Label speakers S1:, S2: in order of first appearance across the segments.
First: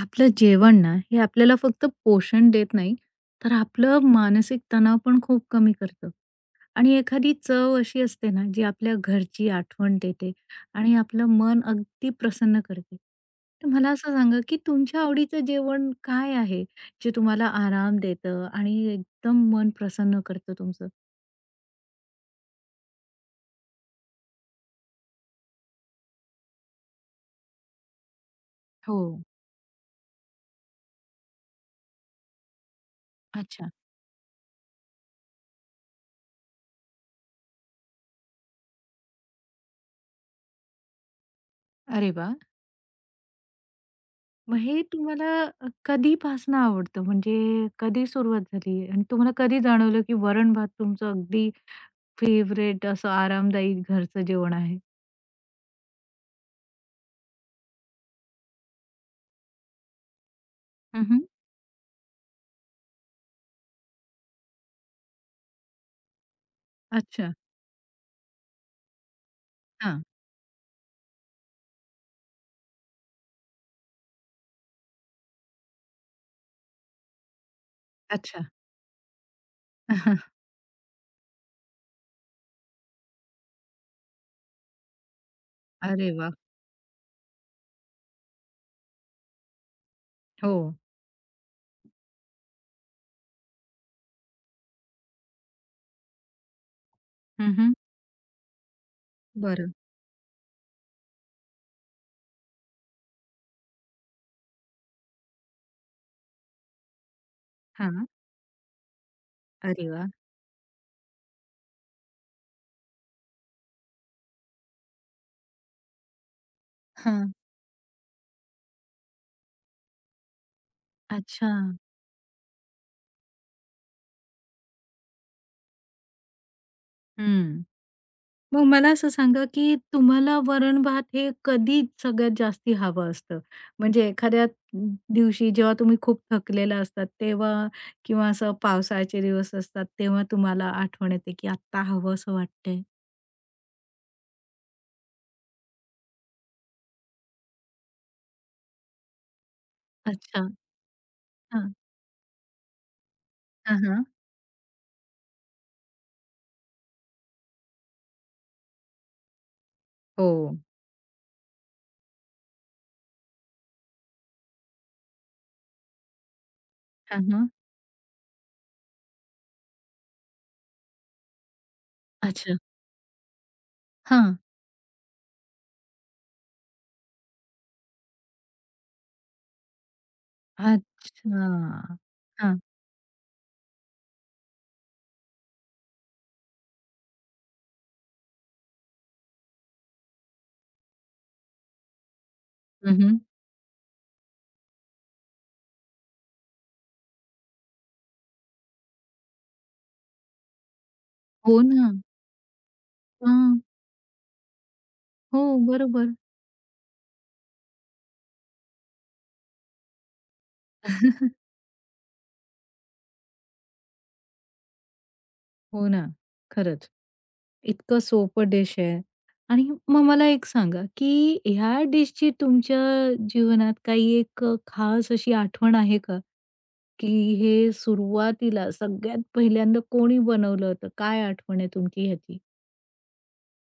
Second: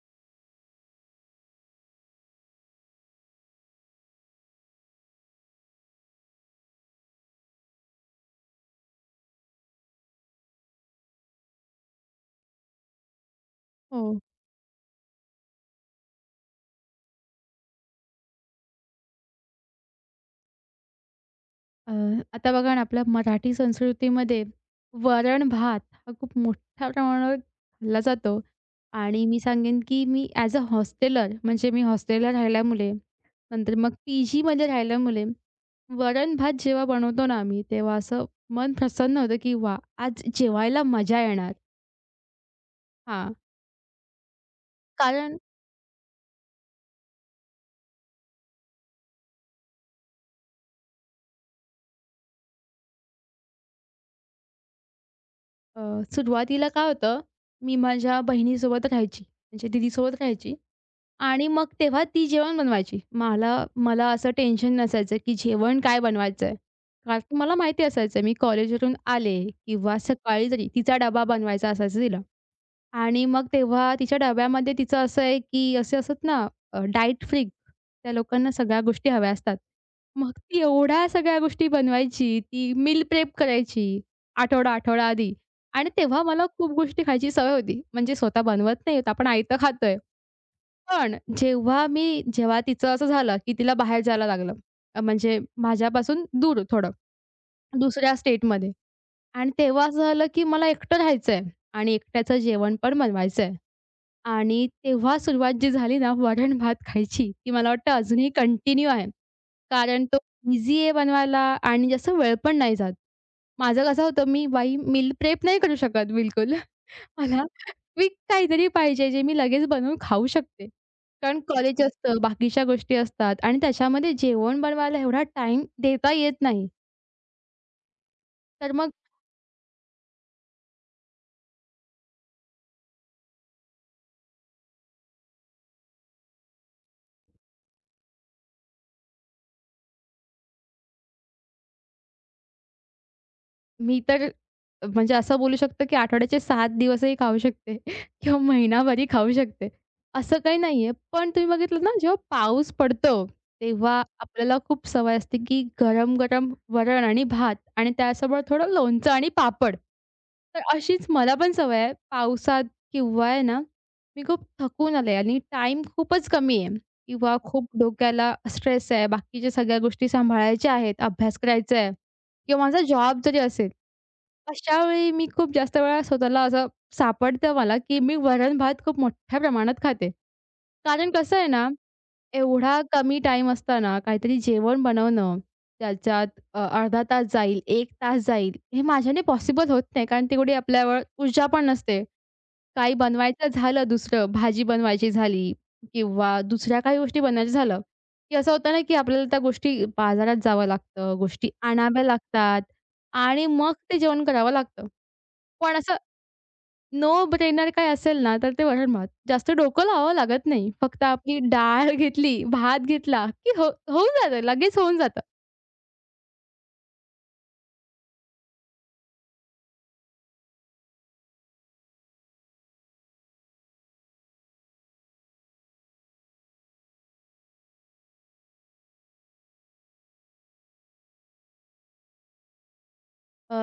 S1: आपलं जेवण ना, हे आपल्याला फक्त पोषण देत नाही, तर आपलं मानसिक तणाव पण खूप कमी करतं. आणि एखादी चव अशी असते ना, जी आपल्या घरची आठवण देते आणि आपलं मन अगदी प्रसन्न करते. तर मला असं
S2: हो.
S1: सांगा, की तुमच्या आवडीचं जेवण काय आहे, जे तुम्हाला आराम देतं आणि एकदम मन प्रसन्न करतं तुमचं?
S2: अ, आता बघा ना, आपल्या मराठी संस्कृतीमध्ये वरण-भात हा खूप मोठ्या प्रमाणावर खाल्ला जातो
S1: हो.
S2: आणि मी सांगेन, की मी ॲज अ हॉस्टेलर म्हणजे मी हॉस्टेलला राहिल्यामुळे,
S1: अच्छा.
S2: नंतर मग पीजीमध्ये राहिल्यामुळे वरण-भात जेव्हा बनवतो ना आम्ही, तेव्हा असं मन प्रसन्न होतं, की वा आज जेवायला मजा येणार.
S1: अरे वाह!
S2: हां,
S1: मग हे तुम्हाला
S2: कारण
S1: कधीपासनं आवडतं? म्हणजे कधी सुरुवात झाली आणि तुम्हाला कधी जाणवलं, की वरण-भात तुमचं अगदी फेवरेट असं आरामदायी घरचं जेवण आहे?
S2: अ, सुरुवातीला काय होतं, मी माझ्या बहिणीसोबत राहायची, म्हणजे दीदीसोबत राहायची.
S1: हं.
S2: आणि मग तेव्हा ती जेवण बनवायची. मला मला असं टेन्शन नसायचं, की जेवण काय बनवायचंय? कारण
S1: अच्छा.
S2: की मला माहिती असायचं मी कॉलेजवरून आले किंवा
S1: हां.
S2: सकाळी जरी तिचा डबा बनवायचा असायचा तिला आणि मग तेव्हा तिच्या डब्यामध्ये तिचं असं आहे, की असे असतात ना डाएट फ्रीक त्या
S1: अच्छा.
S2: लोकांना सगळ्या गोष्टी हव्या असतात. मग ती एवढ्या सगळ्या गोष्टी बनवायची, ती मील प्रेप करायची आठवडा, आठवडा आधी आणि
S1: अरे
S2: तेव्हा
S1: वाह!
S2: मला खूप गोष्टी खायची सवय होती. म्हणजे स्वतः बनवत नाही आहोत, आपण आयतं खातोय.
S1: हो.
S2: पण जेव्हा तिचं असं झालं, की तिला बाहेर जायला लागलं, म्हणजे माझ्यापासून दूर थोडं,
S1: हं, हं.
S2: दुसऱ्या स्टेटमध्ये आणि
S1: बरं.
S2: तेव्हा असं झालं, की मला एकटं राहायचंय आणि एकट्याचं जेवण पण बनवायचंय आणि तेव्हा सुरुवात जी झाली ना वरण-भात खायची, ती मला वाटतं
S1: हां.
S2: अजूनही कंटिन्यू आहे.
S1: अरे
S2: कारण
S1: वाह!
S2: तो ईझी आहे बनवायला आणि जास्त वेळ पण नाही जात. माझं कसं होतं, मी बाई मील प्रेप नाही करू शकत बिलकुल.
S1: हां.
S2: मला क्विक काहीतरी पाहिजे जे मी लगेच बनवून खाऊ शकते. कारण
S1: अच्छा.
S2: कॉलेज असतं, बाकीच्या गोष्टी असतात आणि त्याच्यामध्ये जेवण बनवायला एवढा टाईम देता येत नाही.
S1: हं. मग
S2: तर
S1: मला
S2: मग
S1: असं सांगा, की तुम्हाला वरण-भात हे कधी सगळ्यात जास्ती हवं असतं? म्हणजे एखाद्या दिवशी जेव्हा तुम्ही खूप थकलेला असतात तेव्हा किंवा असं पावसाळ्याचे दिवस असतात तेव्हा तुम्हाला आठवण येते, की आत्ता हवं असं वाटतंय?
S2: मी तर म्हणजे असं बोलू शकतो, की आठवड्याचे 7 दिवसही खाऊ शकते किंवा महिनाभरही खाऊ शकते. असं
S1: अच्छा.
S2: काही नाहीये. पण तुम्ही
S1: हां.
S2: बघितलं ना, जेव्हा पाऊस पडतो,
S1: हां,
S2: तेव्हा
S1: हां.
S2: आपल्याला खूप सवय असते, की गरम-गरम वरण आणि भात आणि त्यासोबत थोडं लोणचं आणि पापड.
S1: हो.
S2: तर अशीच मला पण सवय आहे. पावसात किंवा आहे ना, मी खूप थकून आले आणि टाईम खूपच कमी आहे
S1: हां,
S2: किंवा
S1: हां.
S2: खूप डोक्याला स्ट्रेस आहे, बाकीच्या सगळ्या गोष्टी सांभाळायच्या आहेत, अभ्यास करायचा आहे.
S1: अच्छा.
S2: किंवा माझा जॉब जरी असेल,
S1: हां.
S2: अशा वेळी मी खूप जास्त वेळा स्वतःला असं सापडतं मला, की मी वरण-भात खूप मोठ्या प्रमाणात खाते. कारण कसं आहे
S1: अच्छा.
S2: ना
S1: हां.
S2: एवढा कमी टाइम असताना काहीतरी जेवण बनवणं, त्याच्यात अर्धा तास जाईल, एक तास जाईल, हे माझ्याने पॉसिबल होत नाही. कारण तेवढी आपल्यावर ऊर्जा पण नसते. काही
S1: हं.
S2: बनवायचं झालं दुसरं, भाजी बनवायची झाली किंवा दुसऱ्या काही गोष्टी बनवायच्या झालं, की असं होतं ना, की आपल्याला त्या गोष्टी बाजारात जावं लागतं, गोष्टी
S1: हो ना.
S2: आणाव्या लागतात आणि
S1: हां.
S2: मग ते जेवण करावं लागतं.
S1: हो,
S2: पण असं
S1: बरोबर.
S2: नो ब्रेनर काही असेल ना, तर ते वरण भात. जास्त डोकं लावावं लागत नाही. फक्त आपली डाळ घेतली, भात घेतला, की हो होऊन जातं. लगेच होऊन जातं.
S1: हो ना. खरंच. इतकं सोपं डिश आहे. आणि मग मला एक सांगा, की ह्या डिशची तुमच्या जीवनात काही एक खास अशी आठवण आहे का? की हे सुरुवातीला सगळ्यात पहिल्यांदा कोणी बनवलं होतं? काय आठवण आहे तुमची ह्याची?
S2: अ,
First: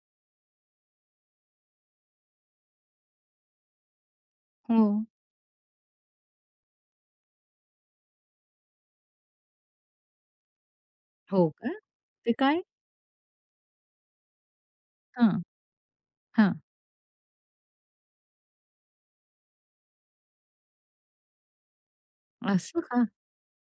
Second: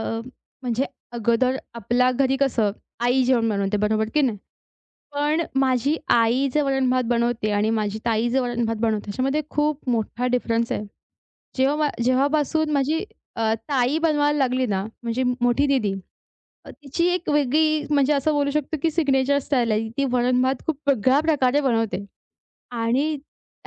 S2: म्हणजे अगोदर आपल्या घरी कसं आई जेवण बनवते, बरोबर की नाही?
S1: हो.
S2: पण माझी आई जे वरण भात बनवते आणि माझी ताई जे वरण भात बनवते, त्याच्यामध्ये खूप मोठा डिफरन्स आहे.
S1: हो का?
S2: जेव्हा मा
S1: ते काय?
S2: जेव्हापासून माझी ताई बनवायला लागली ना, म्हणजे
S1: हां,
S2: मोठी दीदी,
S1: हां.
S2: तिची एक वेगळी म्हणजे असं बोलू शकतो, की सिग्नेचर स्टाईल आहे. ती वरण भात खूप वेगळ्या प्रकारे बनवते.
S1: असं का?
S2: आणि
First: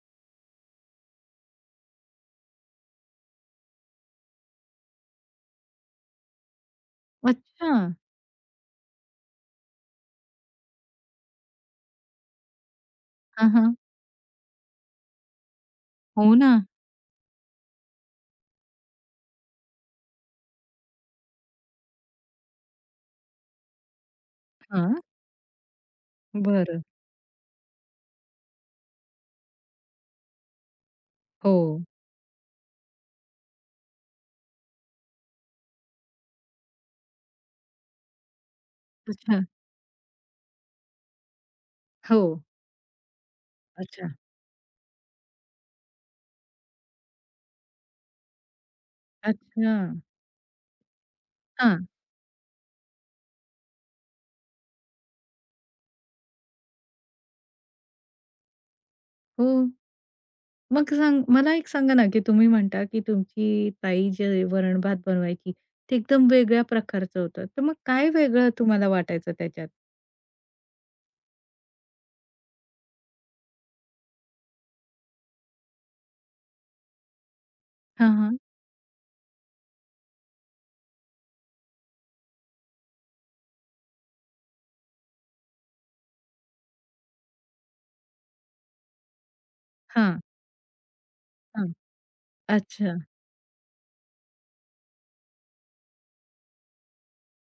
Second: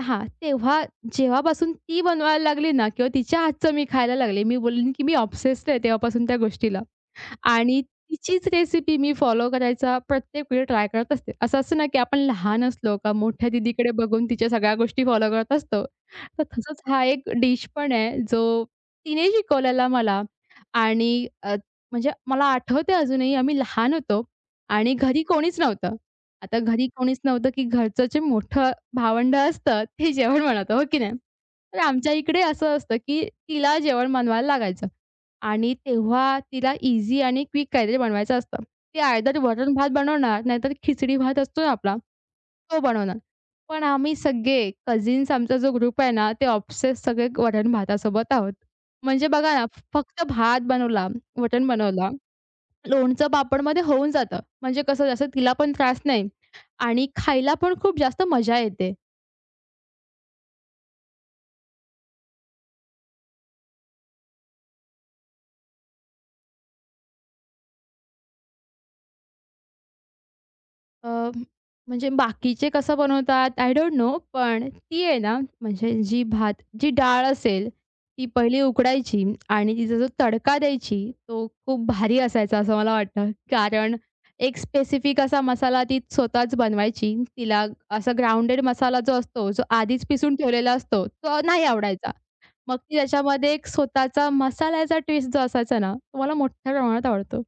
S2: हां, तेव्हा जेव्हापासून ती बनवायला लागली ना किंवा तिच्या हातचं मी खायला लागले. मी बोलेन की मी ऑब्सेस्ड आहे तेव्हापासून त्या गोष्टीला.
S1: अच्छा.
S2: आणि तिचीच रेसिपी मी फॉलो करायचा प्रत्येक वेळी ट्राय करत असते. असं असतं ना, की आपण लहान असलो का मोठ्या
S1: हां, हां.
S2: दीदीकडे बघून तिच्या सगळ्या गोष्टी फॉलो करत असतो.
S1: हो
S2: तर
S1: ना.
S2: तसंच हा एक डिश पण आहे, जो तिने शिकवलेला मला आणि म्हणजे मला आठवतंय अजूनही आम्ही लहान होतो आणि
S1: हां.
S2: घरी कोणीच नव्हतं. आता
S1: बरं.
S2: घरी कोणीच नव्हतं, की घरचं जे मोठं भावंड असतं ते जेवण बनवतं, हो की नाही?
S1: हो.
S2: तर आमच्या इकडे असं असतं, की तिला जेवण बनवायला लागायचं. आणि तेव्हा तिला इझी आणि क्विक काहीतरी बनवायचं असतं. ती आयदर
S1: अच्छा.
S2: वरण-भात बनवणार, नाहीतर खिचडी-भात असतो ना आपला,
S1: हो.
S2: तो बनवणार. पण
S1: अच्छा.
S2: आम्ही सगळे कझिन्स आमचा जो ग्रुप आहे ना, ते ऑब्सेस सगळे वरण-भातासोबत आहोत. म्हणजे बघा ना,
S1: अच्छा.
S2: फक्त भात बनवला, वटण
S1: हां.
S2: बनवला, लोणचं पापडमध्ये होऊन जातं. म्हणजे कसं, जास्त तिला पण त्रास नाही आणि खायला पण खूप जास्त मजा येते.
S1: हो. मग सांग मला एक सांगा ना, की तुम्ही म्हणता, की तुमची ताई जे वरण-भात बनवायची, ते एकदम वेगळ्या प्रकारचं होतं. तर मग काय वेगळं तुम्हाला वाटायचं त्याच्यात?
S2: अ, म्हणजे बाकीचे कसं बनवतात आय डोंट नो, पण ती आहे ना, म्हणजे जी भात जी डाळ असेल,
S1: हां,
S2: ती
S1: हां.
S2: पहिली उकडायची आणि तिचा जो तडका द्यायची, तो खूप भारी असायचा असं मला वाटतं. कारण एक स्पेसिफिक असा मसाला ती स्वतःच बनवायची. तिला असा ग्राउंडेड मसाला जो असतो, जो आधीच
S1: हां.
S2: पिसून ठेवलेला असतो, तो नाही
S1: हां.
S2: आवडायचा. मग ती
S1: अच्छा.
S2: त्याच्यामध्ये एक स्वतःचा मसाल्याचा ट्विस्ट जो असायचा ना, तो मला मोठ्या प्रमाणात आवडतो.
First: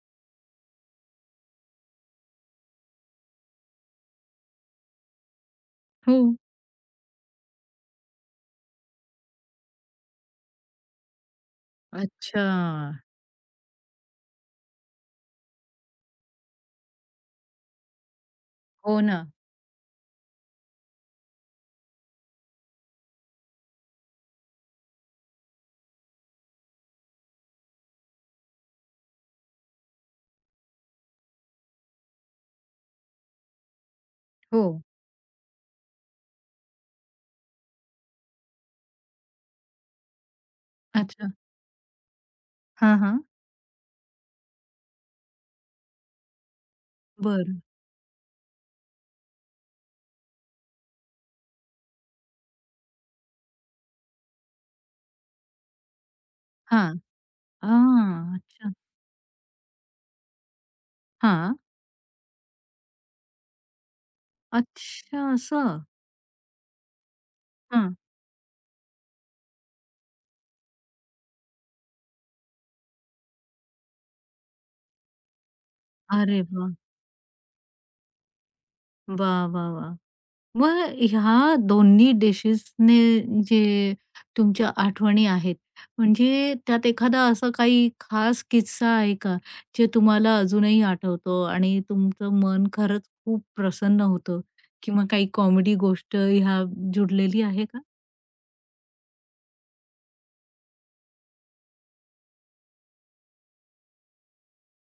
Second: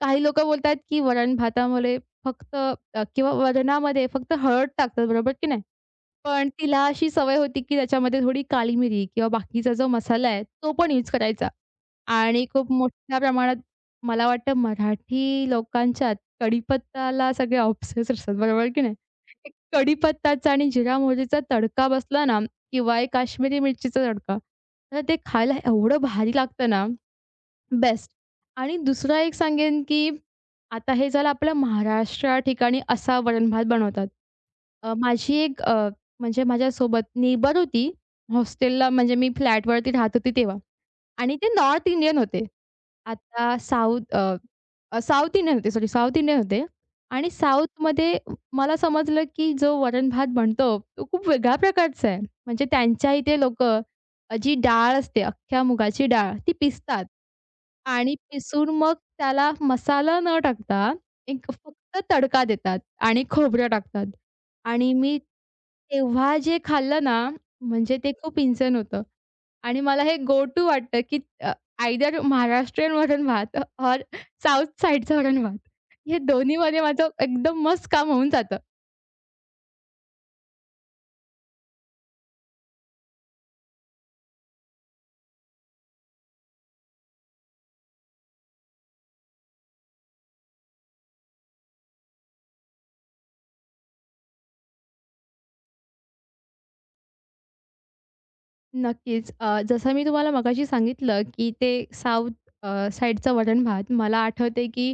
S2: काही लोकं बोलतात, की वरण भातामध्ये फक्त किंवा वरणामध्ये फक्त हळद टाकतात, बरोबर की नाही?
S1: हो.
S2: पण तिला अशी सवय होती, की त्याच्यामध्ये थोडी काळी मिरी किंवा बाकीचा जो मसाला आहे, तो पण यूज करायचा. आणि
S1: अच्छा.
S2: खूप मोठ्या प्रमाणात मला वाटतं मराठी लोकांच्यात कढीपत्त्याला सगळे ऑब्सेस असतात, बरोबर की नाही?
S1: हो ना.
S2: एक कढीपत्ताचा आणि जिरा मोहरीचा तडका बसला ना किंवा एक काश्मीरी मिरचीचा तडका, तर ते खायला एवढं भारी लागतं ना, बेस्ट. आणि दुसरा एक सांगेन, की आता हे झालं आपलं महाराष्ट्र ठिकाणी असा वरण-भात बनवतात.
S1: हो.
S2: माझी एक म्हणजे माझ्यासोबत नेबर होती हॉस्टेलला म्हणजे मी फ्लॅटवरती राहत होती तेव्हा.
S1: अच्छा.
S2: आणि ते नॉर्थ इंडियन होते.
S1: हां, हां.
S2: आता साउथ इंडियन होते, सॉरी साउथ इंडियन होते आणि
S1: बरं.
S2: साउथमध्ये मला समजलं, की जो वरण-भात बनतो, तो खूप वेगळ्या प्रकारचा आहे. म्हणजे त्यांच्या इथे लोकं जी डाळ असते, अख्ख्या मुगाची डाळ, ती
S1: हां.
S2: पिसतात
S1: आ,
S2: आणि पिसून
S1: अच्छा.
S2: मग त्याला मसाला न टाकता एक
S1: हां.
S2: फक्त तडका देतात आणि खोबरं टाकतात आणि मी
S1: अच्छा असं.
S2: तेव्हा जे खाल्लं ना,
S1: हां.
S2: म्हणजे ते खूप हिंसण होतं आणि मला हे गो टू वाटतं, की आयदर महाराष्ट्रीयन वरण-भात और साउथ साइडचं वरण-भात. हे
S1: अरे वाह!
S2: दोन्हीमध्ये माझं एकदम मस्त काम होऊन जातं.
S1: वाह, वाह, वाह! मग ह्या दोन्ही डिशेसने जे तुमच्या आठवणी आहेत, म्हणजे त्यात एखादा असा काही खास किस्सा आहे का? जे तुम्हाला अजूनही आठवतो आणि तुमचं मन खरंच खूप प्रसन्न होतं किंवा काही कॉमेडी गोष्ट ह्या जुडलेली आहे का?
S2: नक्कीच. जसं मी तुम्हाला मगाशी सांगितलं, की ते साउथ साइडचं वरण-भात मला आठवतंय, की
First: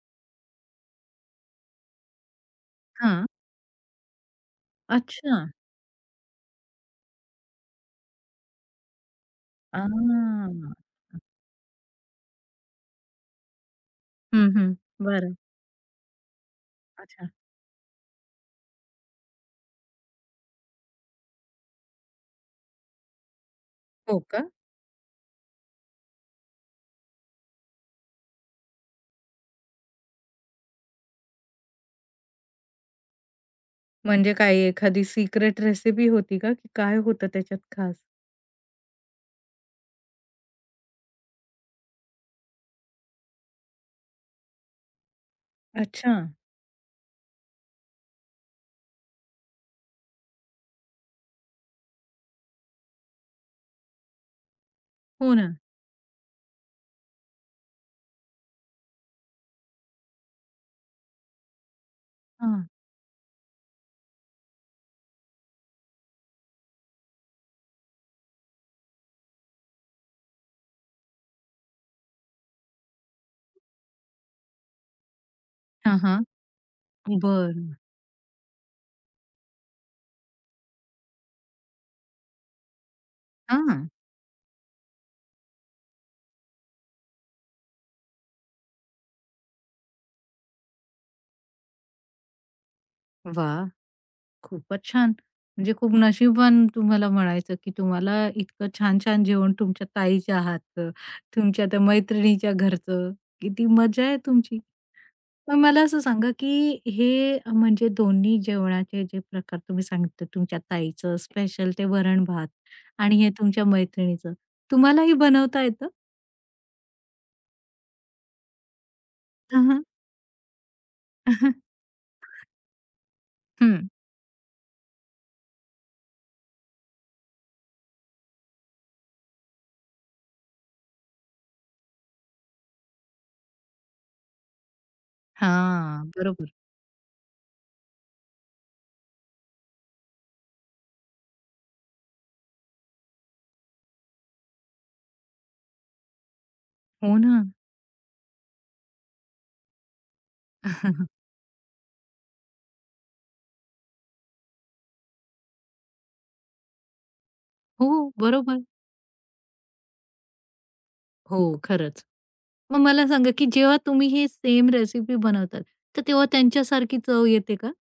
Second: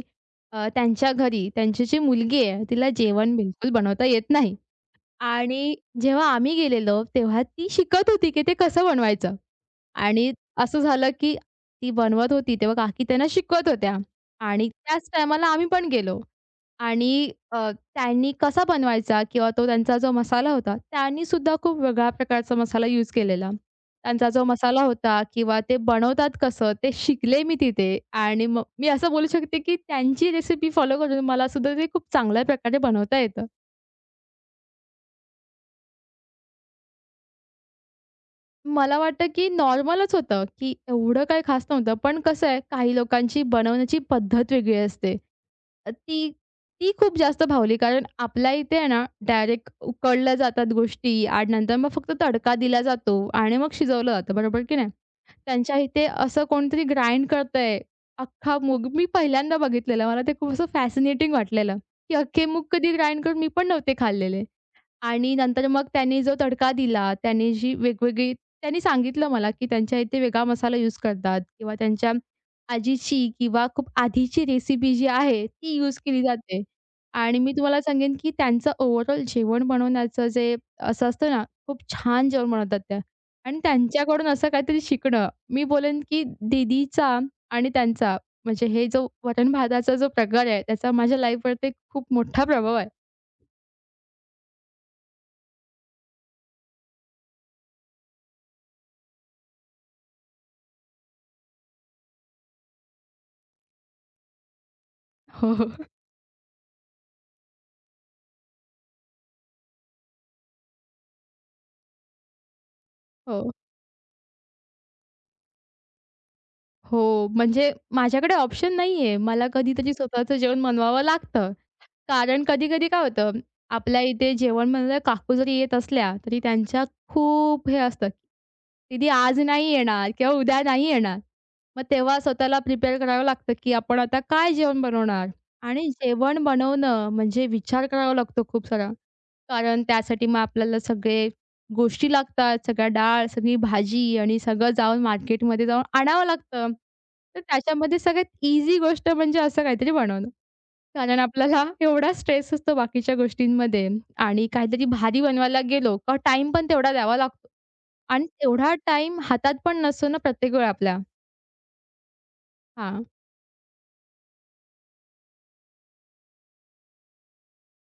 S2: त्यांच्या घरी त्यांची जी मुलगी आहे, तिला
S1: हां.
S2: जेवण बिलकुल बनवता येत नाही
S1: अच्छा.
S2: आणि जेव्हा आम्ही गेलेलो, तेव्हा ती शिकत होती, की ते कसं बनवायचं. आणि
S1: आ!
S2: असं झालं, की ती बनवत होती तेव्हा काकी त्यांना शिकवत होत्या
S1: हं,
S2: आणि
S1: हं.
S2: त्याच
S1: बरं.
S2: टायमाला आम्ही पण गेलो आणि
S1: अच्छा.
S2: त्यांनी कसा बनवायचा किंवा तो त्यांचा जो मसाला होता, त्यांनी सुद्धा खूप वेगळ्या प्रकारचा मसाला यूज केलेला.
S1: हो
S2: त्यांचा
S1: का?
S2: जो मसाला होता किंवा ते बनवतात कसं ते शिकले मी तिथे आणि मग मी असं बोलू शकते, की त्यांची रेसिपी फॉलो करून मला सुद्धा ते खूप चांगल्या प्रकारे बनवता येतं.
S1: म्हणजे काय एखादी सिक्रेट रेसिपी होती का, की काय होतं त्याच्यात खास?
S2: मला वाटतं की नॉर्मलच होतं, की एवढं काही खास नव्हतं. पण कसं आहे, काही लोकांची बनवण्याची पद्धत वेगळी असते. अ,
S1: अच्छा.
S2: ती ती खूप जास्त भावली. कारण आपल्या इथे आहे ना, डायरेक्ट उकडल्या जातात गोष्टी आणि नंतर मग फक्त तडका दिला जातो आणि मग शिजवलं जातं, बरोबर की नाही?
S1: हो ना.
S2: त्यांच्या इथे असं कोणतरी ग्राइंड करतंय अख्खा मूग. मी पहिल्यांदा बघितलेलं. मला ते खूप असं फॅसिनेटिंग वाटलेलं, की अख्खे मूग
S1: हां.
S2: कधी ग्राइंड करून मी पण नव्हते खाल्लेले. आणि नंतर मग त्यांनी जो तडका दिला, त्यांनी जी वेगवेगळी त्यांनी सांगितलं मला, की त्यांच्या इथे वेगळा मसाला यूज करतात किंवा त्यांच्या आजीची किंवा खूप आधीची रेसिपी जी आहे, ती यूज केली
S1: हां,
S2: जाते. आणि मी
S1: बरं.
S2: तुम्हाला सांगेन, की त्यांचं ओव्हरऑल जेवण बनवण्याचं जे असं असतं ना, खूप छान जेवण बनवतात त्या आणि
S1: हां.
S2: त्यांच्याकडून असं काहीतरी शिकणं. मी बोलेन, की दीदीचा आणि त्यांचा म्हणजे हे जो वरण-भाताचा जो प्रकार आहे, त्याचा माझ्या लाईफवरती खूप मोठा प्रभाव आहे.
S1: वाह! खूपच छान. म्हणजे खूप नशीबवान तुम्हाला म्हणायचं, की तुम्हाला इतकं छान-छान जेवण तुमच्या ताईच्या हातचं, तुमच्या त्या मैत्रिणीच्या घरचं. किती मजा आहे तुमची.
S2: हो,
S1: मग
S2: हो.
S1: मला असं सांगा, की हे म्हणजे दोन्ही जेवणाचे जे प्रकार तुम्ही सांगितले, तुमच्या ताईचं स्पेशल ते वरण-भात आणि हे
S2: हो.
S1: तुमच्या मैत्रिणीचं. तुम्हालाही बनवता येतं?
S2: हो, म्हणजे माझ्याकडे ऑप्शन नाहीये. मला
S1: हं,
S2: कधी
S1: हं.
S2: तरी स्वतःचं जेवण बनवावं लागतं. कारण कधी-कधी काय होतं,
S1: हं.
S2: आपल्या इथे जेवण बनवायला काकू जरी येत असल्या, तरी त्यांच्या खूप हे असतं, "दीदी आज नाही येणार किंवा उद्या नाही येणार." मग तेव्हा स्वतःला प्रिपेअर करावं लागतं, की आपण आता काय जेवण बनवणार? आणि
S1: हां.
S2: जेवण
S1: बरोबर.
S2: बनवणं म्हणजे विचार करावा लागतो खूप सारा. कारण त्यासाठी मग आपल्याला सगळे गोष्टी लागतात, सगळ्या डाळ, सगळी भाजी आणि सगळं जाऊन मार्केटमध्ये जाऊन आणावं लागतं.
S1: हो
S2: तर
S1: ना.
S2: त्याच्यामध्ये सगळ्यात ईझी गोष्ट म्हणजे असं काहीतरी बनवणं. कारण आपल्याला एवढा स्ट्रेस असतो बाकीच्या गोष्टींमध्ये आणि काहीतरी भारी बनवायला गेलो का टाईम पण तेवढा द्यावा लागतो
S1: हो,
S2: आणि
S1: बरोबर.
S2: तेवढा टाईम हातात पण नसतो ना प्रत्येक वेळा आपल्या.
S1: हो, खरंच. मग
S2: हां,
S1: मला सांगा, की जेव्हा तुम्ही हे सेम रेसिपी बनवतात, तर तेव्हा त्यांच्यासारखी चव येते का?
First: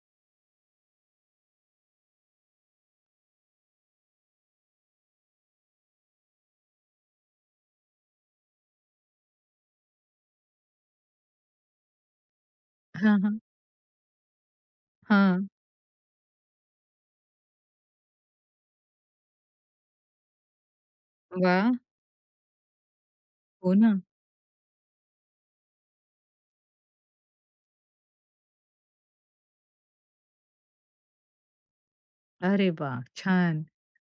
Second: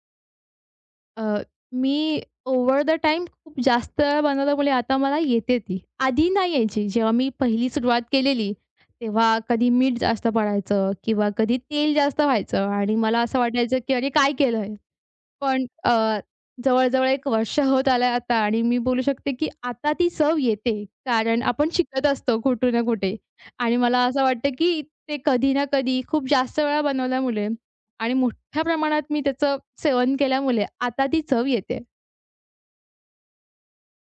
S2: अ, मी ओव्हर द टाईम खूप जास्त वेळा बनवल्यामुळे आता मला येते ती. आधी नाही यायची. जेव्हा मी पहिली सुरुवात केलेली, तेव्हा कधी मीठ जास्त पडायचं किंवा कधी तेल जास्त व्हायचं आणि
S1: हां,
S2: मला असं
S1: हां.
S2: वाटायचं की "अरे, काय केलंय?"
S1: हां.
S2: पण जवळ-जवळ 1 वर्ष होत आलंय आता आणि मी बोलू शकते, की आता ती चव येते. कारण आपण
S1: वाह!
S2: शिकत असतो कुठे ना कुठे
S1: हो
S2: आणि
S1: ना.
S2: मला असं वाटतं, की ते कधी ना कधी खूप जास्त वेळा बनवल्यामुळे आणि मोठ्या प्रमाणात मी त्याचं सेवन केल्यामुळे आता ती चव येते.
S1: अरे वाह! छान.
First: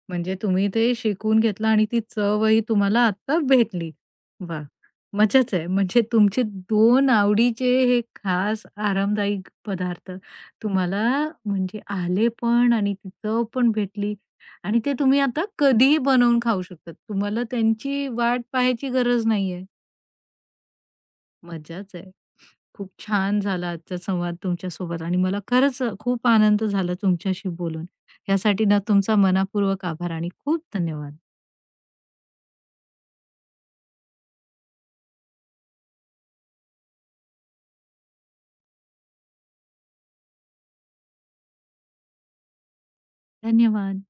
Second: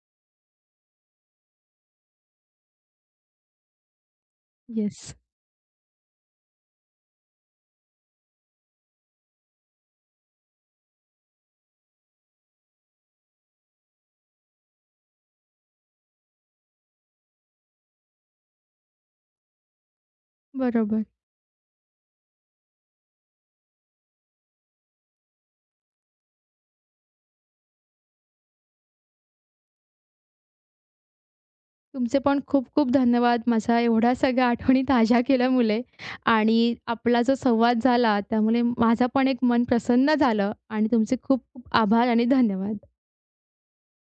S1: म्हणजे तुम्ही ते शिकून घेतलं आणि ती चवही तुम्हाला आता भेटली. वाह!
S2: येस,
S1: मजाच आहे. म्हणजे तुमचे 2 आवडीचे हे खास आरामदायी पदार्थ तुम्हाला म्हणजे आले पण आणि ती चव पण भेटली आणि ते तुम्ही आता कधीही बनवून खाऊ शकतात. तुम्हाला त्यांची वाट पाहायची गरज नाहीये.
S2: बरोबर.
S1: मजाच आहे. खूप छान झाला आजचा संवाद तुमच्यासोबत आणि मला खरंच खूप आनंद झाला तुमच्याशी बोलून. यासाठी ना तुमचा मनापूर्वक आभार आणि खूप धन्यवाद.
S2: तुमचे पण खूप-खूप धन्यवाद. माझ्या एवढ्या सगळ्या आठवणी ताज्या केल्यामुळे आणि आपला जो संवाद झाला त्यामुळे माझं पण एक मन प्रसन्न झालं आणि तुमचे खूप-खूप आभार आणि धन्यवाद.
S1: धन्यवाद.